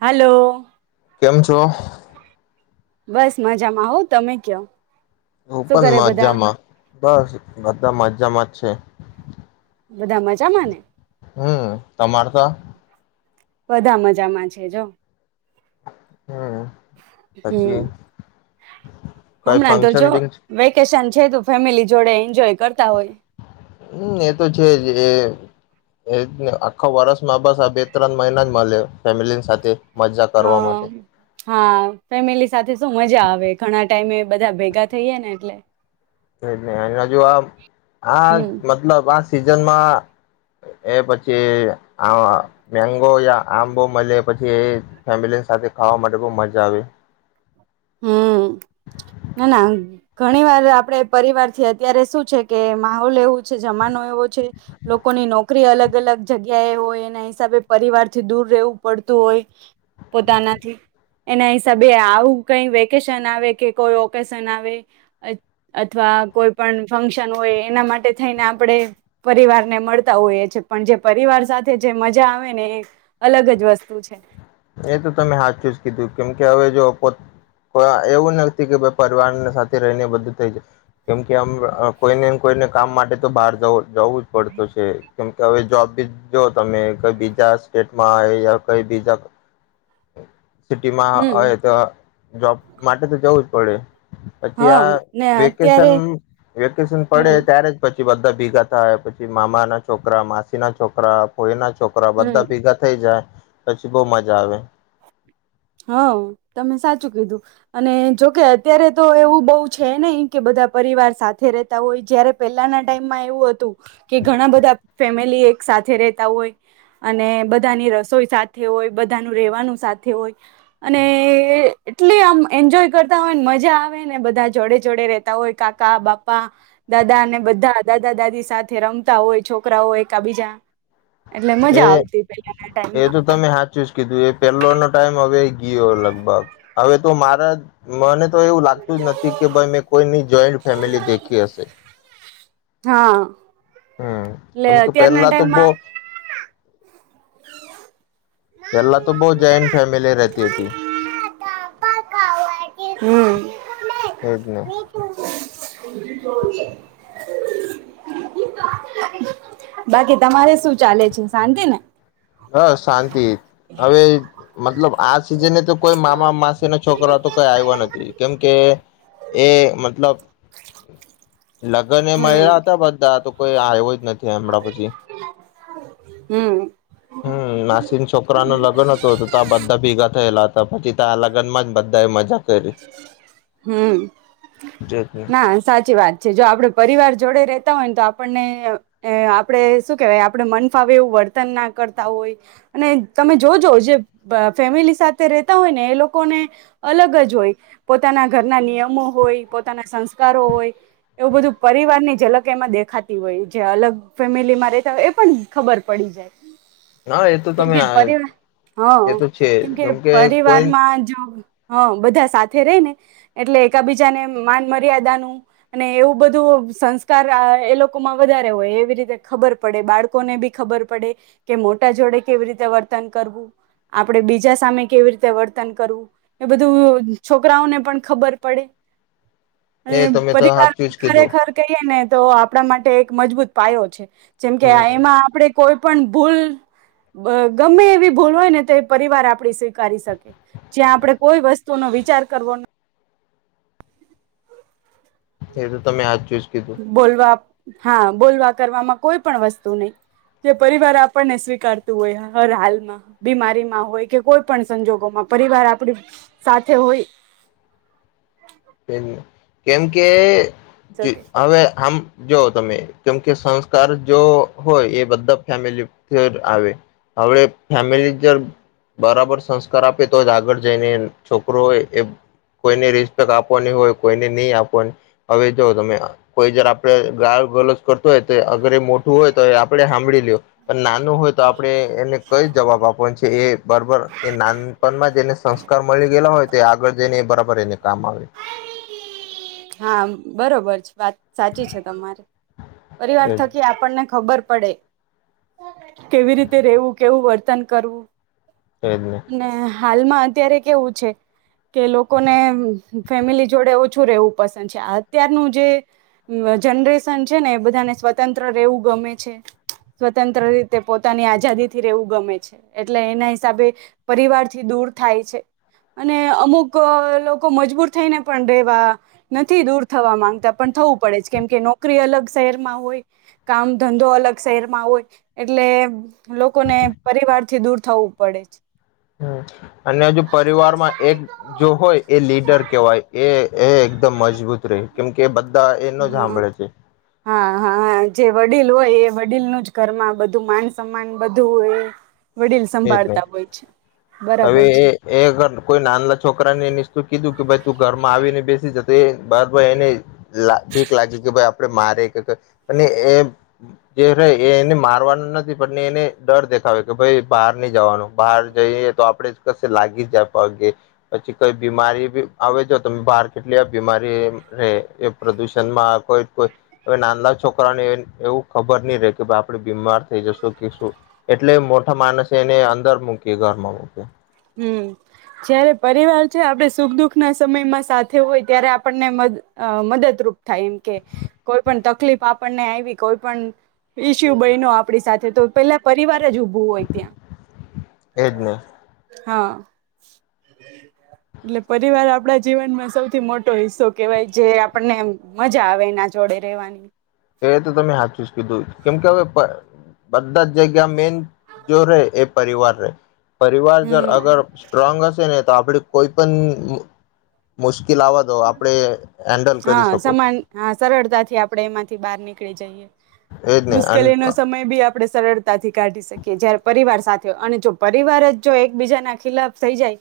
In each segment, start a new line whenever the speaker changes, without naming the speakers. Hello.
કેમ છો?
બસ મજામાં હો તમે કયો?
હ
શું
પણ
કરે બધા
મજામાં બસ બધા મજામાં. છે.
બધા મજા માં ને.
હમ્મ તમારા. [unintelligible]
બધા મજામાં છે જો.
હમ્મ પછી
હમ્મ
કઈ
હમણાં તો
ફંક્શન
જો
બિંક
વેકેશન છે તો ફેમિલી જોડે એન્જોય કરતા હોય
હમ્મ એ તો છે જ એ એજ ને આખો વર્ષમાં બસ આ બે ત્રણ મહિના જ મળે ફેમિલીની સાથે. મજા કરવા માટે
હમ્મ, હા ફેમિલી સાથે શું મજા આવે. ઘણા ટાઈમે બધા ભેગા થઈએ ને એટલે
એ હ જો આ આ
હમ
મતલબ આ સિઝનમાં એ પછી, આ મેંગો યા આંબો મળે પછી, એ ફેમિલી સાથે ખાવા માટે બહુ મજા આવે.
હમ્મ, ના ના ઘણી વાર આપડે પરિવાર થી અત્યારે શું છે. કે માહોલ એવો છે. જમાનો એવો છે. લોકોની નોકરી અલગ અલગ જગ્યા એ હોય, એના હિસાબે પરિવારથી દૂર રહેવું પડતું હોય, પોતાનાથી એના હિસાબે આવું કઈ વેકેશન આવે કે કોઈ ઓકેશન આવે અથવા કોઈ પણ ફંક્શન હોય, એના માટે થઈને આપણે પરિવારને મળતા હોઈએ છીએ, પણ જે પરિવાર સાથે જે મજા આવે ને એ અલગ જ વસ્તુ છે.
એ તો તમે હા ચુ કીધું કેમ કે હવે, જો પો એવું નથી, કે ભ પરિવારને સાથે રહીને બધું થઈ જાય. કેમ કેમ, કોઈને કોઈને કામ માટે તો બહાર જવ જવું જ પડતું છે. કેમ કે, હવે જોબ બી જો તમે કઈ બીજા સ્ટેટમાં આવે કઈ બીજા [unintelligible] સિટી માં
હમ
હોય તો જોબ માટે તો જવું જ પડે. પછી,
હા
આ
ને
વેકેશન
અત્યારે
વેકેશન
હમ
પડે ત્યારે પછી, પી બધા ભેગા થાય પછી મામાના છોકરા, માસીના છોકરા કોઈના છોકરા
હમ
બધા ભેગા થઈ જાય. પછી બહુ મજા જ આવેે.
હા, તમે સાચું કીધું અને જોકે અત્યારે, તો એવું બહુ છે. નઈ કે બધા પરિવાર સાથે રતા હોય જયારે, પહેલાના ટાઈમમાં એવું હતું કે ઘણા બધા ફેમિલી એક સાથે રહેતા હોય, અને બધાની રસોઈ સાથે હોય બધાનું રહેેવાનું સાથે હોય. અને એટલી આમ એન્જોય કરતા હોય મજા આવેને, બધા જોડે જોડે રેતા હોય કાકા બાપા દાદા અનેને બધા દાદા દાદી સાથે રમતા હોય છોકરાઓય એકા બીજા
એ એ તો તમે હા ચુઝ કીધું એ પેલો નો ટાઈમ હવે, યો લગભગ હવે તો મારા મને તો એવું લાગતું જ નથી. કે ભાઈ મેં કોઈની જોઈન્ટ ફેમિલી દેખી હશે.
હા,
હમ
એટલે
કેમ કે
અત્યારના
પેલા તો
ટાઈમમાં
એલા તો બઉ જોન્ટ ફેમિલી તે હતી.
હમ.
એ જ ન
બાકી તમારે શું ચાલે છે, શાંતિ ને.
હ શાંતિ હવે મતલબ આ સિઝને તો કોઈ મામા માસેનો છોકરો તો કોઈ આવ્યો નથી. કેમકે, એ મતલબ લગ્ન એ
હમ
મળલા હતા. બધા તો કોઈ આવ્યો જ નથી હમણાં પછી,
હમ
હમ્મ, નાસીિન છોકરા ન લગ્ન હતું. ત બધા ભેગા થયેલા હતા. પછી, ત્યા આ લગ્નમાં જ બધા મજા, કરી
હમ્મ, ના સાચી વાત છે. જો આપડે પરિવાર જોડે રેતા હોય. ને તો આપણને આપણે શું કેહેવાય આપણે મન ફાવે એવું વર્તન ના કરતા હોય. અને તમે જો જો જે ફેમિલી સાથે રતા હોય ને એ લોકોને અલગ જ હોય. પોતાના ઘરના નિયમો હોય. પોતાના સંસ્કારો હોય, એવું બધું પરિવારની ઝલક એમાં દેખાતી હોય. જે અલગ ફેમિલીમાં રેતા હોય એ પણ ખબર પડી જાય.
હા એ તો તમે
કેમકે, પરવાર
એ
હ
તો છે
કેમકે,
કેમ કે કોઈ
પરિવારમાં જો હા, બધા સાથે ર ને એટલે એકાબીજાને માન મર્યાદાનું અને એવું બધું સંસ્કાર એ લોકોમાં વધારે હોય એવી રીતે ખબર પડે. બાળકોને બી ખબર પડે કે મોટા જોડે કેવી રીતે વર્તન કરવું. આપડે બીજા સામે કેવી રીતે વર્તન કરવું. એ બધું છોકરાઓને પણ ખબર પડે. અને
એ તમે તો
પરિવાર
હાચું જ કીધું
ખરેખર કહીએ ને તો આપણા માટે એક. મજબૂત પાયો છે જેમ કે
હમ
એમાં આપડે કોઈ પણ ભૂલ ગમે એવી ભૂલ હોય ને તો પરિવાર આપડી સ્વીકારી શકે. જ્યાં આપડણે કોઈ વસ્તુનો વિચાર કરવો ન
એ તો તમે હાચૂ
બોલવા હા બોલવા કરવામાં કોઈ પણ વસ્તુ નહી. જે પરિવાર આપણને સ્વીકારતું હોય હર હાલમાં બીમારીમાં હોય. કે કોઈ પણ સંજોગોમાં પરિવાર આપડી સાથે હોય
કેમ કે જી
શકે
હવે આમ જોઓ તમે કેમ કે સંસ્કાર જો હોય. એ બધા ફેમિલી પર આવે હવે ફેમિલી જ બરાબર સંસ્કાર આપે તો જ આગળ જઈને છોકરો હોય એ કોઈને ર આપવાની હોય કોઈને ની આપવાની હવે જો તમે કોઈ જ આપણે ગાળ ગલોજ કરતુ હોય તો અગર એ મોટું હોય. તો એ આપે હાભળી લ્યો અને નાનું હોય તો આપણે એને કઈ જવાબ આપવાનું છે. એ બરાબર એ નાનપણમાં જેને સંસ્કાર મળી ગયેલા હોય. તો આગળ જઈને એ બરાબર એને કામ આવે.
હા બરોબર છે. વાત સાચી છે તમારી પરિવાર
એજ
થકી આપણને ખબર પડે કેવી રીતે રેવું? કેવું વર્તન કરવું?
એજને
અને હાલમાં અત્યારે કેવું છે. કે લોકોને ફેમિલી જોડે ઓછું રહેવું પસંદ છે અત્યારનું જે જનરેશન છે. ને એ બધાને સ્વતંત્ર રહેેવું ગમે છે. સ્વતંત્ર રીતે પોતાની આઝાદી થી રહેેવું ગમે છે. એટલે એના હિસાબે પરિવાર થી દૂર થાય છે. અને અમુક લોકો મજબૂર થઈને પણ રહેેવા નથી દૂર થવા માંગતા પણ થવું પડે જ કેમ કે નોકરી અલગ શહેરમાં હોય. કામ ધંધો અલગ શહેરમાં હોય. એટલે લોકોને પરિવાર થી દૂર થવું પડે છે.
અને હજુ પરિવારમાં એક જો હોય એ લીડર કેવાય. એ એ એકદમ મજબૂત રે કેમ કે એનો સાંભળે છે.
હા હા હા જે વડીલ હોય એ વડીલનું જ ઘરમાં બધું માન સમાન બધું હોય વડીલ
એ જ ન
સંભાળતા છે
હવે
બરાબર છે
એ એ અર કોઈ નાલા છોકરાને એને શું કીધું કે ભાઈ તું ઘરમાં આવીને બેસી જા એ બારાઈ એને ભીક લાગે કે ભી આપડે મારે કે કઈ એ ને એ જે રેય એને મારવાનો નથી પણ એને ડર દેખાવે કે ભાઈ બહાર ની જવાનું બહાર જઈએ તો આપડે જ કશે લાગી જાય પગે પછી કઈ બીમારી આવે. જો તમે બહાર કેટલી બીમારી રેય એ પ્રદુષણ માં કોઈ કોઈ હવે નાંલા છોકરાને એવું ખબર નહી રહેે કે ભાઈ આપળે બીમાર થઈ. જશું કે શું? એટલે આ માણસે એને અંદર મૂકી ઘરમાં મૂકી
હમ જયારે પરિવાર છે આપણે સુખ દુખ ના સમયમાં સાથે હોય ત્યારે આપણને મદ અ મદદરૂપ થાય એમ કે કોઈ પણ તકલીફ આપણને આવી કોઈ પણ ઈસ્યુ બયનો આપણી સાથે તો પેલા પરિવાર રજ ઉભું હોય ત્યાં
એ જ ને
હા એટલે પરિવાર આપડા જીવનમાં સૌથી મોટો હિસ્સો કેહેવાય જે આપણને મજા આવે એના જોડે રેવાની
એ તો તમે હાચું જ કીધું કેમ કે હવે બધા જ જગ્યા મેન જો રે એ પરિવાર રેય પરિવાર જો
હમ
અગર સ્ટ્રોંગ હશે ને તો આપડી કોઈપણ મુ મુશ્ લાવવા દો આપણે હેન્ડલ કરી
હા
શકો
સમાન હા સરળતાથી આપડે એમાંથી બહાર નીક પકડે જઈએ.
એજ ને
મુશ્કેલી નો સમય ભી આપ આપણે સરળતાથી કાઢી શકીએ જય્યારે પરિવાર સાથે અને જો પરિવાર જ જો એકબીજાના ખિલાફ થઈ જાય.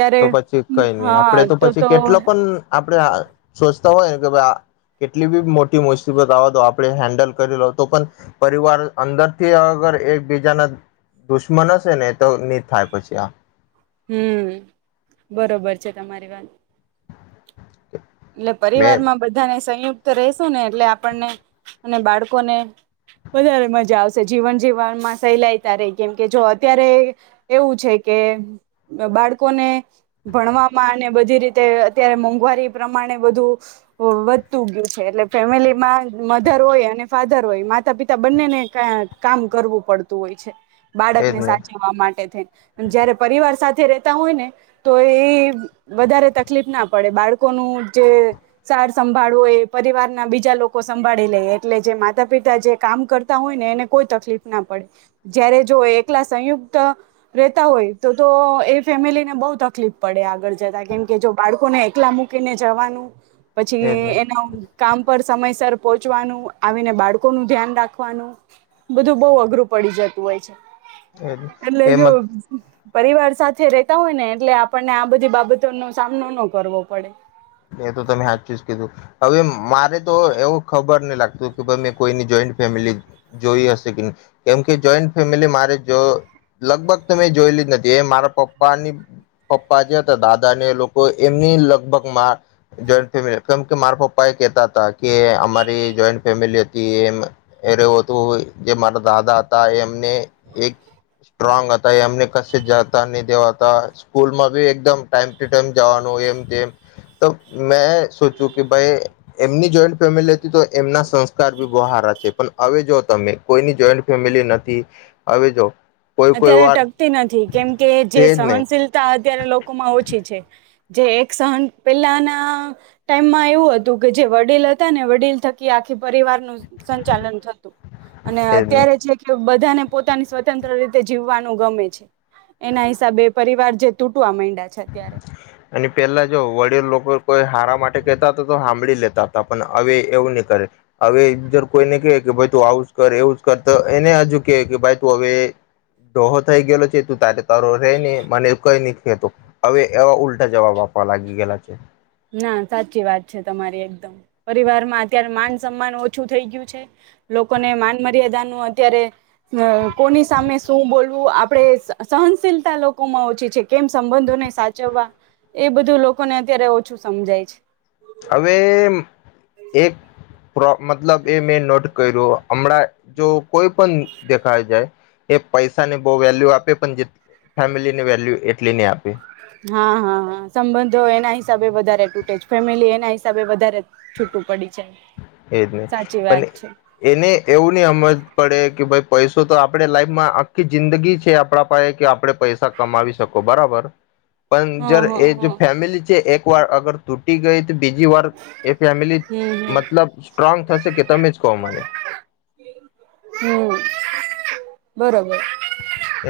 ત્યારે
તો પછી કઈ નહી આપડે તો પછી કેટલો પણ આપણે સોચતા હોય ને કે ભાઈ કેટલી બી મોટી મુસીબત આવવા દો આપણે હેન્ડલ કરી લો તો પણ પરિવાર અંદરથી અગર એકબીજાના દુશ્મન હશે ને તો નહી થાય પછી આ
હમ બરોબર છે તમારી વાત. એટલે પરિવાર
મેન
માં બધાને સયુક્ત રશું ને એટલે આપણને અને બાળકોને વધારે મજા આવશે જીવન જીવનમાં સહેલાયતા રે કેમકે જો અત્યારે એવું છે કે બાળકોને ભણવામાં અને બધી રીતે અત્યારે મોંઘવારી પ્રમાણે બધું વધતું ગયું છે એટલે ફેમિલીમાં મધર હોય અને ફાધર હોય માતા પિતા બંનેને કામ કરવું પડતું હોય છે.
એજ
બાળકને
ને
સાચવવા માટે થ જયારે પરિવાર સાથે રેતા હોય ને તો એ વધારે તકલીફ ના પડે બાળકો જે સાર સંભાળવો એ પરિવારના બીજા લોકો સંભાળી લે એટલે જે માતા પિતા જે કામ કરતા હોય ને એને કોઈ તકલીફ ના પડે જય્યારે જો એકલા સંયુક્ત રેતા હોય તો તો એ ફેમિલીને બહુ તકલીફ પડે આગળ જતા કેમકે જો બાળકોને એકલા મુક્ત કેને જવાનું
એજ ને
પછી એના કામ પર સમયસર પહોંચવાનું આવીને બાળકો નું ધ્યાન રાખવાનું બધું બહુ અઘરું પડી જતું હોય છે. એટલે જો
એમાં
પરિવાર સાથે રેતા હોય ને એટલે આપણને આ બધી બાબતો નો સામનો ન કરવો પડે.
એ તો તમે હાથ ચુઝ કીધું. હવે મારે તો એવું ખબર નહી લાગતું કે ભ મેં કોઈની જોઈન્ટ ફેમિલી જોઈ હશે કે નહી કેમકે જોઈન્ટ ફેમિલી મારે જો લગભગ મેં જોયેલી જ નથી એ મારા પપ્પાની પપ્પા જે હતા દાદાને એ લોકો એમની લગભગ જોઈ ફેમિલી કેમ કે મારા પપ્પા એ કેહેતા હતા કે અમારી જોઈન્ટ ફેમિલી હતી એમું હતું જે મારા દાદા હતા એમ. એક સ્ટ્રોંગ હતા એમને ક જતા નહી દેવા. સ્કૂલ માં ભી એકમ ટાઈમ મ જવાનું એમ જેમ તો મેં સોચ્યું કે ભાઈ એમની જોઈન્ટ ફેમિલી હતી તો એમના સંસ્કાર બી બહારા છે પણ હવે જો તમે કોઈની જોઈન્ટ ફેમિલી નથી હવે જો કોઈ કોઈ
અત્યારે
વાર
ટકતી નથી કેમકે જે
તેજ ને
સહનશીલતા અત્યારે લોકોમાં ઓછી છે. જે એક સહન પેલાના ટાઈમમાં એવું હતું કે જે વડીલ હતા ને વડીલ થકી આખી પરિવાર નું સંચાલન થતું અને
તેજ ને
અત્યારે છે કે બધ બધાને પોતાની સ્વતંત્ર રીતે જીવવાનું ગમે છે એના હિસાબે પરિવાર જે તૂટવા માં
અને પેલા જો વડેલ લોકો કોઈ હારા માટે કેતા તો તો હમ હાંભળી લેતા હતા પણ હવે એવું નહી કરે હવે જો કોઈને ક કે ભ તું આવું જ કર એવું જ કર તો એને હજુ કે કે ભ હવે ડોહો થઈ ગયેલો છે તું તારે તારો રે ને મને કઈ નહી કેતો. હવે એવા ઉલટા જવાબ આપવા લાગી ગયલા છે.
ના સાચી વાત છે તમારી એકદમ પરિવારમાં અત્યારે માન સન્માન ઓછું થઈ ગયું છે લોકોને માન મર્યાદાનું અત્યારે કોની સામે શું બોલવું આપણે સહનશીલતા લોકોમાં ઓછી છે કેમ સંબંધોને સાચવવા એ બધું લોકોને અત્યારે શું સમજાય છે
હવે, એમ એક પ્રો મતલબ એ મે નોટ કર્યૉ હમણાં જો કોઈ પણ દેખાય જાય એ પૈસા ને બહુ વેલ્યુ આપે, પણ જે ફેમિલી ને વેલ્યુ એટલી ની આપે
હા, હા, હા, સંબંધો એના હિસાબે વધારે ફેમિલી એના હિસાબે વધારે છૂટું પડી છે
એજ ને,
સાચી
અને
વાત છે
એને એવું ની હમજ પડે કે ભાઈ પૈસો તો આપણે લાઈફમાં આખી જિંદગી છે આપણા પાહે કે આપણે પૈસા કમાવી શકો બરાબર પણ
હ
જ્યારે
હ
એ જો
હ
ફેમિલી છે એક વાર અગર તૂ ગઈ. બીજી વાર એ ફેમિલી
હમ હમ
મતલબ સ્ટ્રોંગ થશે કે તમે જ કહો મને.
હમ બરોબર.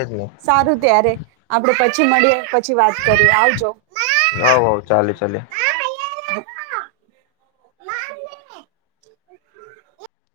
એજ ને
સારું ત્યારે આપડે પછ પછી મળીયે પછ પછી વાત કરીએ આવજો.
હ ચાલે ચલે.
હ લ [unintelligible]